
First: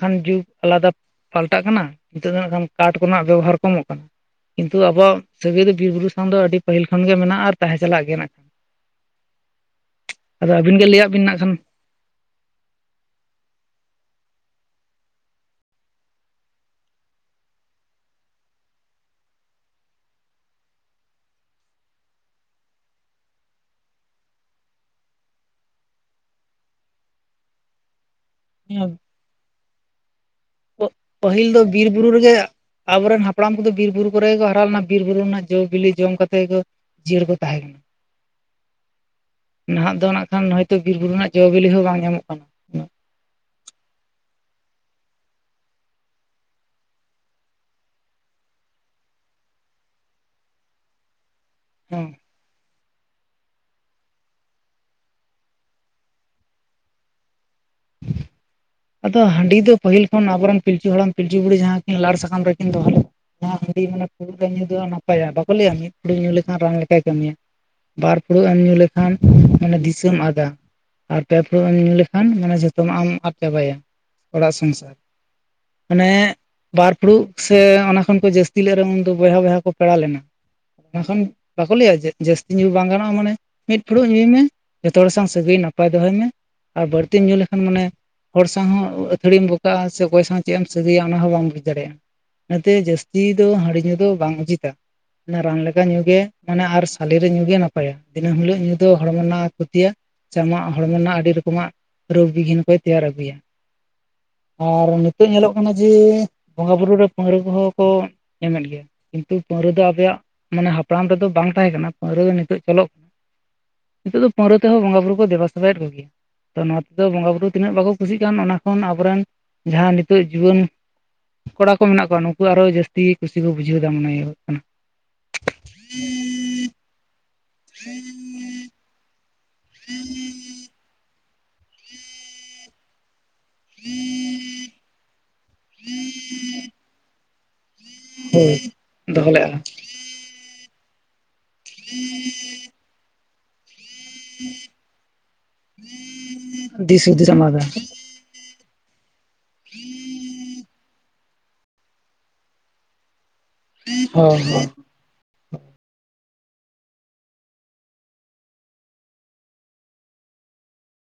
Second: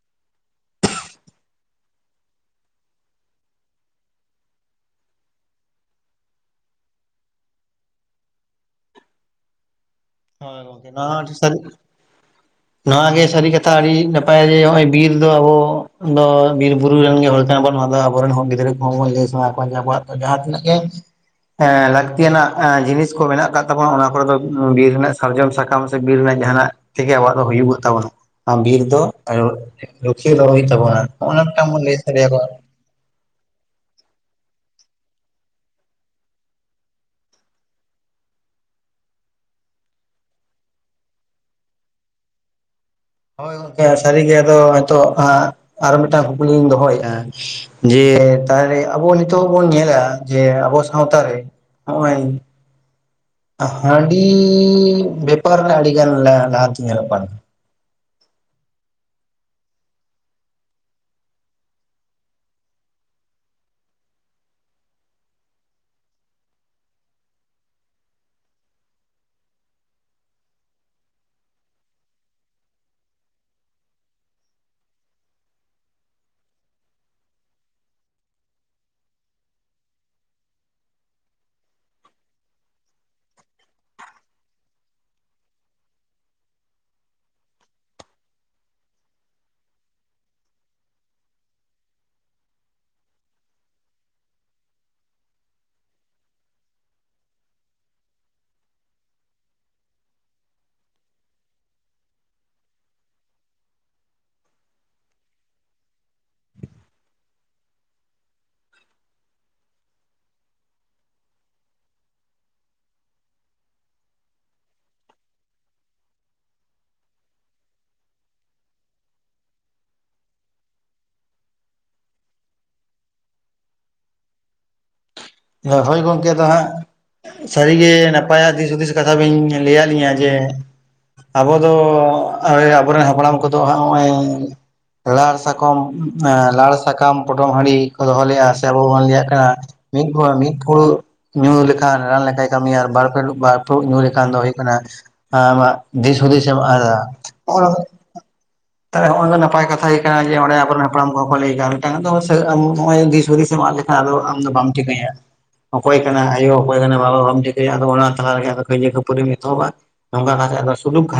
ᱠᱷᱟᱱ ᱡᱩᱜᱽ ᱟᱞᱟᱫᱟ ᱯᱟᱞᱴᱟᱜ ᱠᱟᱱᱟ ᱱᱤᱛᱚᱜ ᱫᱚ ᱦᱟᱸᱜ ᱠᱷᱟᱱ ᱠᱟᱴ ᱠᱚᱨᱮᱱᱟᱜ ᱵᱮᱵᱚᱦᱟᱨ ᱠᱚᱢᱚᱜ ᱠᱟᱱᱟ᱾ ᱠᱤᱱᱛᱩ ᱟᱵᱚᱣᱟᱜ ᱥᱟᱹᱜᱟᱹᱭ ᱫᱚ ᱵᱤᱨ ᱵᱩᱨᱩ ᱥᱟᱶ ᱫᱚ ᱟᱹᱰᱤ ᱯᱟᱹᱦᱤᱞ ᱠᱷᱚᱱ ᱜᱮ ᱢᱮᱱᱟᱜᱼᱟ ᱟᱨ ᱛᱟᱦᱮᱸ ᱪᱟᱞᱟᱜ ᱜᱮᱭᱟ ᱱᱟᱜᱠᱷᱟᱱ ᱦᱚᱭ ᱟᱹᱵᱤᱱ ᱜᱮ ᱜᱚᱢᱠᱮ ᱱᱚᱶᱟ ᱞᱟᱹᱭᱟᱜ ᱦᱚᱸ ᱵᱤᱱ ᱟᱰᱤ ᱱᱟᱜ ᱠᱷᱟᱱ ᱥᱟᱨᱤᱜ ᱱᱚᱶᱟ ᱜᱮ ᱥᱟᱹᱨᱤ ᱠᱟᱛᱷᱟ ᱟᱹᱰᱤ ᱱᱟᱯᱟᱭᱟ ᱡᱮ ᱱᱚᱜ ᱚᱭ ᱵᱤᱨ ᱫᱚ ᱟᱵᱚ ᱫᱚ ᱵᱤᱨ ᱵᱩᱨᱩ ᱨᱮᱱ ᱜᱮ ᱦᱚᱲ ᱱᱚᱶᱟ ᱫᱚ ᱟᱵᱚᱮᱱ ᱨᱮᱱ ᱦᱚᱸ ᱜᱤᱫᱽᱨᱟᱹ ᱠᱚᱦᱚᱸ ᱵᱚᱱ ᱞᱟᱹᱭ ᱥᱟᱬᱟ ᱠᱚᱣᱟ ᱡᱮ ᱟᱵᱚᱣᱟᱜ ᱡᱟᱦᱟᱸᱛᱤᱱᱟᱹᱜ ᱜᱮ ᱦᱮᱸ ᱞᱟᱹᱠᱛᱤᱭᱟᱱᱟᱜ ᱡᱤᱱᱤᱥ ᱠᱚ ᱢᱮᱱᱟᱜ ᱠᱟᱫ ᱛᱟᱵᱚᱱᱟ ᱚᱱᱟ ᱠᱚᱨᱮ ᱫᱚ ᱵᱤᱨ ᱨᱮᱱᱟᱜ ᱥᱟᱨᱡᱚᱢ ᱥᱟᱠᱟᱢ ᱥᱮ ᱵᱤᱨ ᱨᱮᱱᱟᱜ ᱡᱟᱦᱟᱸᱱᱟᱜ ᱛᱮᱜᱮ ᱟᱵᱚᱣᱟᱜ ᱫᱚ ᱦᱩᱭᱩᱜᱛᱟᱵᱚᱱᱟ ᱟ ᱵᱤᱨ ᱫᱚ ᱟᱨᱚ ᱞᱩᱠᱷᱤᱭᱟᱹ ᱫᱚᱦᱚᱭ ᱦᱩᱭᱩᱜ ᱛᱟᱵᱚᱱᱟ᱾ ᱱᱚᱜᱼᱚ ᱯᱟᱹᱦᱤᱞ ᱱᱚᱝᱠᱟ ᱫᱚ ᱵᱚᱱ ᱵᱤᱨ ᱞᱟᱹᱭ ᱵᱩᱨᱩ ᱨᱮᱜᱮ ᱥᱟᱰᱮᱭᱟᱠᱚᱣᱟ ᱟᱵᱚ ᱨᱮᱱ ᱦᱟᱯᱲᱟᱢ ᱠᱚ ᱫᱚ ᱵᱤᱨ ᱵᱩᱨᱩ ᱠᱚᱨᱮ ᱜᱮ ᱠᱚ ᱦᱟᱨᱟ ᱞᱮᱱᱟ ᱵᱤᱨᱵᱩᱨᱩ ᱨᱮᱱᱟᱜ ᱡᱚᱼ ᱵᱤᱞᱤ ᱡᱚᱢ ᱠᱟᱛᱮ ᱜᱮ ᱠᱚ ᱡᱤᱭᱟᱹᱲ ᱠᱚ ᱛᱟᱦᱮᱸ ᱠᱟᱱ [inaudible] ᱱᱟᱦᱟᱜ ᱫᱚ ᱱᱟᱜ ᱠᱷᱟᱱ ᱦᱚᱭ ᱛᱚ ᱵᱤᱨ ᱵᱩᱨᱩ ᱨᱮᱱᱟᱜ ᱡᱚᱼᱵᱤᱞᱤ ᱦᱚᱸ ᱵᱟᱝ ᱧᱟᱢᱚᱜ ᱠᱟᱱᱟ᱾ ᱩᱱᱟᱹᱜ ᱦᱳᱭ ᱜᱚᱝᱠᱮ ᱥᱟᱹᱨᱤᱜᱮ ᱟᱫᱚ ᱱᱤᱛᱳᱜ ᱟᱨᱚ ᱢᱤᱫᱴᱟᱝ ᱠᱩᱠᱞᱤᱧ ᱫᱚᱦᱚᱭᱮᱫᱼᱟ ᱡᱮ ᱛᱟᱦᱮ ᱟᱵᱚ ᱱᱤᱛᱚᱜ ᱵᱚᱱ ᱧᱮᱞᱟ ᱡᱮ ᱟᱵᱚ ᱥᱟᱶᱛᱟ ᱨᱮ ᱦᱚᱸᱜ ᱦᱮᱸ -ᱚᱭ ᱦᱟᱺᱰᱤ ᱵᱮᱯᱟᱨ ᱨᱮᱱᱟᱜ ᱟᱹᱰᱤ ᱜᱟᱱ ᱞᱟᱦᱟ ᱞᱟᱦᱟᱛᱤ ᱧᱮᱞᱚᱜ ᱠᱚᱟᱱᱟ ᱟᱫᱚ ᱦᱟᱺᱰᱤ ᱫᱚ ᱯᱟᱹᱦᱤᱞ ᱠᱷᱚᱱ ᱟᱵᱚᱨᱮᱱ ᱯᱤᱞᱪᱩ ᱦᱟᱲᱟᱢ ᱯᱤᱞᱪᱩ ᱵᱩᱲᱦᱤ ᱡᱟᱦᱟᱸ ᱠᱤᱱ ᱞᱟᱲ ᱥᱟᱠᱟᱢ ᱨᱮᱠᱤᱱ ᱫᱚᱦᱚ ᱞᱮᱫ ᱦᱟᱺᱰᱤ ᱢᱟᱱᱮ ᱯᱷᱩᱲᱩᱜ ᱨᱮ ᱧᱩ ᱫᱚ ᱱᱟᱯᱟᱭᱟ ᱵᱟᱠᱚ ᱞᱟᱹᱭᱟ ᱢᱤᱫ ᱯᱷᱩᱲᱩᱜ ᱧᱩ ᱞᱮᱠᱷᱟᱱ ᱨᱟᱱ ᱞᱮᱠᱟᱭ ᱠᱟᱹᱢᱤᱭᱟ ᱵᱟᱨ ᱯᱷᱩᱲᱩᱜ ᱮᱢ ᱧᱩ ᱞᱮᱠᱷᱟᱱ ᱢᱟᱱᱮ ᱫᱤᱥᱟᱹᱢ ᱟᱫᱟ ᱟᱨ ᱯᱮ ᱯᱮ ᱮᱢ ᱞᱮᱠᱷᱟᱱ ᱢᱟᱱᱮ ᱡᱷᱚᱛᱚᱢᱼᱟᱜ ᱟᱫ ᱪᱟᱵᱟᱭᱟ ᱚᱲᱟᱜ ᱥᱚᱝᱥᱟᱨ ᱢᱟᱱᱮ ᱵᱟᱨ ᱯᱷᱩᱲᱩᱜ ᱥᱮ ᱚᱱᱟ ᱠᱷᱚᱱ ᱠᱚ ᱡᱟᱹᱥᱛᱤ ᱞᱮᱨᱮᱦᱚᱸ ᱩᱱᱫᱚ ᱵᱚᱭᱦᱟ ᱵᱚᱭᱦᱟ ᱠᱚ ᱯᱮᱲᱟ ᱞᱮᱱᱟ [unintelligible] ᱵᱟᱠᱚ ᱞᱟᱹᱭᱟ ᱡᱮ ᱡᱟᱹᱥᱛᱤ ᱧᱩ ᱵᱟᱝ ᱜᱟᱱᱚᱜᱼᱟ ᱢᱟᱱᱮ ᱢᱤᱫ ᱯᱷᱩᱲᱩᱜ ᱧᱩᱭ ᱢᱮ ᱡᱚᱛᱚ ᱦᱚᱲ ᱥᱟᱝ ᱥᱟᱹᱜᱟᱹᱭ ᱱᱟᱯᱟᱭ ᱫᱚᱦᱚᱭ ᱢᱮ ᱟᱨ ᱵᱟᱹᱲᱛᱤᱢ ᱧᱩ ᱞᱮᱠᱷᱟᱱ ᱢᱟᱱᱮ ᱦᱚᱲ ᱥᱟᱶ ᱦᱚᱸ ᱟᱹᱛᱷᱟᱹᱲᱤᱢ ᱵᱚᱠᱟᱜᱼᱟ ᱥᱮ ᱚᱠᱚᱭ ᱥᱟᱶ ᱪᱮᱫ ᱮᱢ ᱥᱟᱹᱜᱟᱹᱭᱼᱟ ᱚᱱᱟ ᱦᱚᱸ ᱵᱟᱢ ᱵᱩᱡᱽ ᱫᱟᱲᱮᱭᱟᱜᱼᱟ ᱚᱱᱟᱛᱮ ᱡᱟᱹᱥᱛᱤ ᱫᱚ ᱦᱟᱺᱰᱤ ᱧᱩ ᱫᱚ ᱵᱟᱝ ᱩᱪᱤᱛᱟ ᱨᱟᱱ ᱞᱮᱠᱟ ᱧᱩ ᱜᱮ ᱢᱟᱱᱮ ᱟᱨ ᱥᱟᱞᱮ ᱨᱮ ᱧᱩ ᱜᱮ ᱱᱟᱯᱟᱭᱟ ᱫᱤᱱᱟᱹᱢ ᱦᱤᱞᱳᱜ ᱧᱩ ᱫᱚ ᱦᱚᱲᱢᱚ ᱨᱮᱱᱟᱜ ᱠᱷᱚᱛᱤᱭᱟ ᱪᱟᱢᱟᱜ ᱦᱚᱲᱢᱚ ᱨᱮᱱᱟᱜ ᱟᱹᱰᱤ ᱨᱚᱠᱚᱢᱟᱜ ᱨᱳᱜᱽ ᱵᱤᱜᱷᱤᱱ ᱠᱚᱭ ᱛᱮᱭᱟᱨ ᱟᱹᱜᱩᱭᱟ᱾ ᱟᱨ ᱱᱤᱛᱚᱜ ᱧᱮᱞᱚᱜ ᱠᱟᱱᱟ ᱡᱮ ᱵᱚᱸᱜᱟ ᱵᱩᱨᱩ ᱨᱮ ᱯᱟᱸᱦᱟᱹᱲᱟᱹ ᱠᱚᱦᱚᱸ ᱠᱚ ᱮᱢᱮᱫ ᱜᱮᱭᱟ ᱠᱤᱱᱛᱩ ᱯᱟᱹᱣᱨᱟᱹ ᱫᱚ ᱟᱵᱮᱭᱟᱜ ᱢᱟᱱᱮ ᱦᱟᱯᱲᱟᱢ ᱨᱮᱫᱚ ᱵᱟᱝ ᱛᱟᱦᱮᱸ ᱠᱟᱱᱟ ᱯᱟ. ᱣᱨᱟᱹ ᱫᱚ ᱱᱤᱛᱚᱜ ᱪᱚᱞᱚᱜ ᱱᱤᱛᱚᱜ ᱫᱚ ᱯᱟᱹᱣᱨᱟᱹ ᱛᱮᱦᱚ ᱵᱚᱸᱜᱟ ᱵᱩᱨᱩ ᱠᱚ ᱫᱮᱵᱟ ᱥᱮᱵᱟᱭᱮᱫ ᱠᱚᱜᱮᱭᱟ ᱛᱚ ᱱᱚᱣᱟ ᱛᱚ ᱵᱚᱸᱜᱟ ᱵᱩᱨᱩ ᱛᱤᱱᱟᱹᱜ ᱵᱟᱠᱚ ᱠᱩᱥᱤᱜ ᱠᱟᱱ ᱚᱱᱟ ᱠᱷᱚᱱ ᱟᱵᱚᱨᱮᱱ ᱡᱟᱦᱟᱸ ᱱᱤᱛᱚᱜ ᱡᱩᱣᱟᱹᱱ ᱠᱚᱲᱟ ᱠᱚ ᱢᱮᱱᱟᱜ ᱠᱚᱣᱟ ᱱᱩᱠᱩ ᱟᱨᱦᱚᱸ ᱡᱟᱹᱥᱛᱤ ᱠᱩᱥᱤ ᱠᱚ ᱵᱩᱡᱷᱟᱹᱣ ᱫᱟ ᱢᱚᱱᱮ ᱦᱳᱭᱩᱜᱚᱜ ᱠᱟᱱᱟ᱾ ᱦᱳᱭ ᱜᱚᱝᱠᱮ ᱫᱚ ᱦᱟᱸᱜ ᱥᱟᱹᱨᱤ ᱜᱮ ᱱᱟᱯᱟᱭᱟᱜ ᱫᱤᱥ ᱦᱩᱫᱤᱥ ᱠᱟᱛᱷᱟ ᱵᱤᱱ ᱞᱟᱹᱭᱟᱫ ᱞᱤᱧᱟ ᱡᱮ ᱟᱵᱚ ᱫᱚ ᱟᱵᱚᱨᱮᱱ ᱦᱟᱯᱲᱟᱢ ᱠᱚᱫ ᱛᱚ ᱦᱟᱸᱜ ᱦᱚᱧᱜ-ᱚᱭ ᱞᱟᱲ ᱥᱟᱠᱚᱢ ᱮᱸ ᱞᱟᱲ ᱥᱟᱠᱟᱢ ᱯᱚᱴᱚᱢ ᱦᱟᱺᱰᱤ ᱠᱚ ᱫᱚᱦᱚ ᱞᱮᱜᱼᱟ ᱦᱳᱭ ᱥᱮ ᱟᱵᱚ ᱵᱚᱱ ᱞᱟᱹᱭᱟᱜ ᱫᱚᱦᱚ ᱠᱟᱱᱟ, ᱞᱮᱫᱼᱟ ᱢᱤᱫ ᱦᱚᱲ ᱢᱤᱫ ᱯᱷᱩᱲᱩᱜ ᱧᱩ ᱞᱮᱠᱷᱟᱱ ᱨᱟᱱ ᱞᱮᱠᱟᱭ ᱠᱟᱹᱢᱤᱭᱟ, ᱵᱟᱨ ᱯᱮ ᱯᱷᱩᱲᱩ ᱧᱩ ᱞᱮᱠᱷᱟᱱ ᱫᱚ ᱦᱩᱭᱩᱜ ᱠᱟᱱᱟ ᱾ ᱦᱮᱸ ᱫᱤᱥ ᱦᱩᱫᱥ ᱟᱢᱟ ᱫᱤᱥ ᱦᱩᱫᱤᱥ ᱮᱢᱟᱫᱟ ᱛᱟᱦᱚᱞᱮ ᱱᱚᱜᱼᱚᱭ ᱱᱟᱯᱟᱭ ᱠᱟᱛᱷᱟ ᱠᱟᱱᱟ, ᱡᱮ ᱚᱸᱰᱮ ᱟᱵᱚᱨᱮᱱ ᱦᱟᱯᱲᱟᱢ ᱠᱚᱠᱚ ᱞᱟᱹᱭ ᱠᱟᱜᱼᱟ ᱢᱤᱫᱴᱟᱝᱜ ᱫᱤᱥᱼ ᱦᱩᱫᱤᱥ ᱾ ᱮᱢᱟᱜ ᱞᱮᱠᱷᱟᱱ ᱟᱫᱚ ᱟᱢ ᱦᱳᱭ ᱫᱚ ᱦᱳᱭ ᱵᱟᱢ ᱴᱷᱤᱠᱟᱹᱭᱟ ᱾ ᱚᱠᱚᱭ ᱠᱟᱱᱟᱭ ᱟᱭᱳ, ᱚᱠᱚᱭ ᱠᱟᱱᱟᱭ ᱵᱟᱵᱟ, ᱵᱟᱢ ᱴᱷᱤᱠᱟᱹᱭᱟ ᱟᱫᱚ ᱚᱱᱟ ᱛᱟᱞᱟᱨᱮ ᱠᱟᱹᱭᱡᱟᱹ ᱠᱷᱟᱹᱯᱷᱟᱨᱤᱢ ᱮᱛᱚᱦᱚᱵᱟ ᱾ ᱱᱚᱝᱠᱟ ᱠᱟᱛᱮ ᱟᱨᱚ ᱥᱩᱱᱩᱢ ᱠᱷᱚᱨᱚᱪ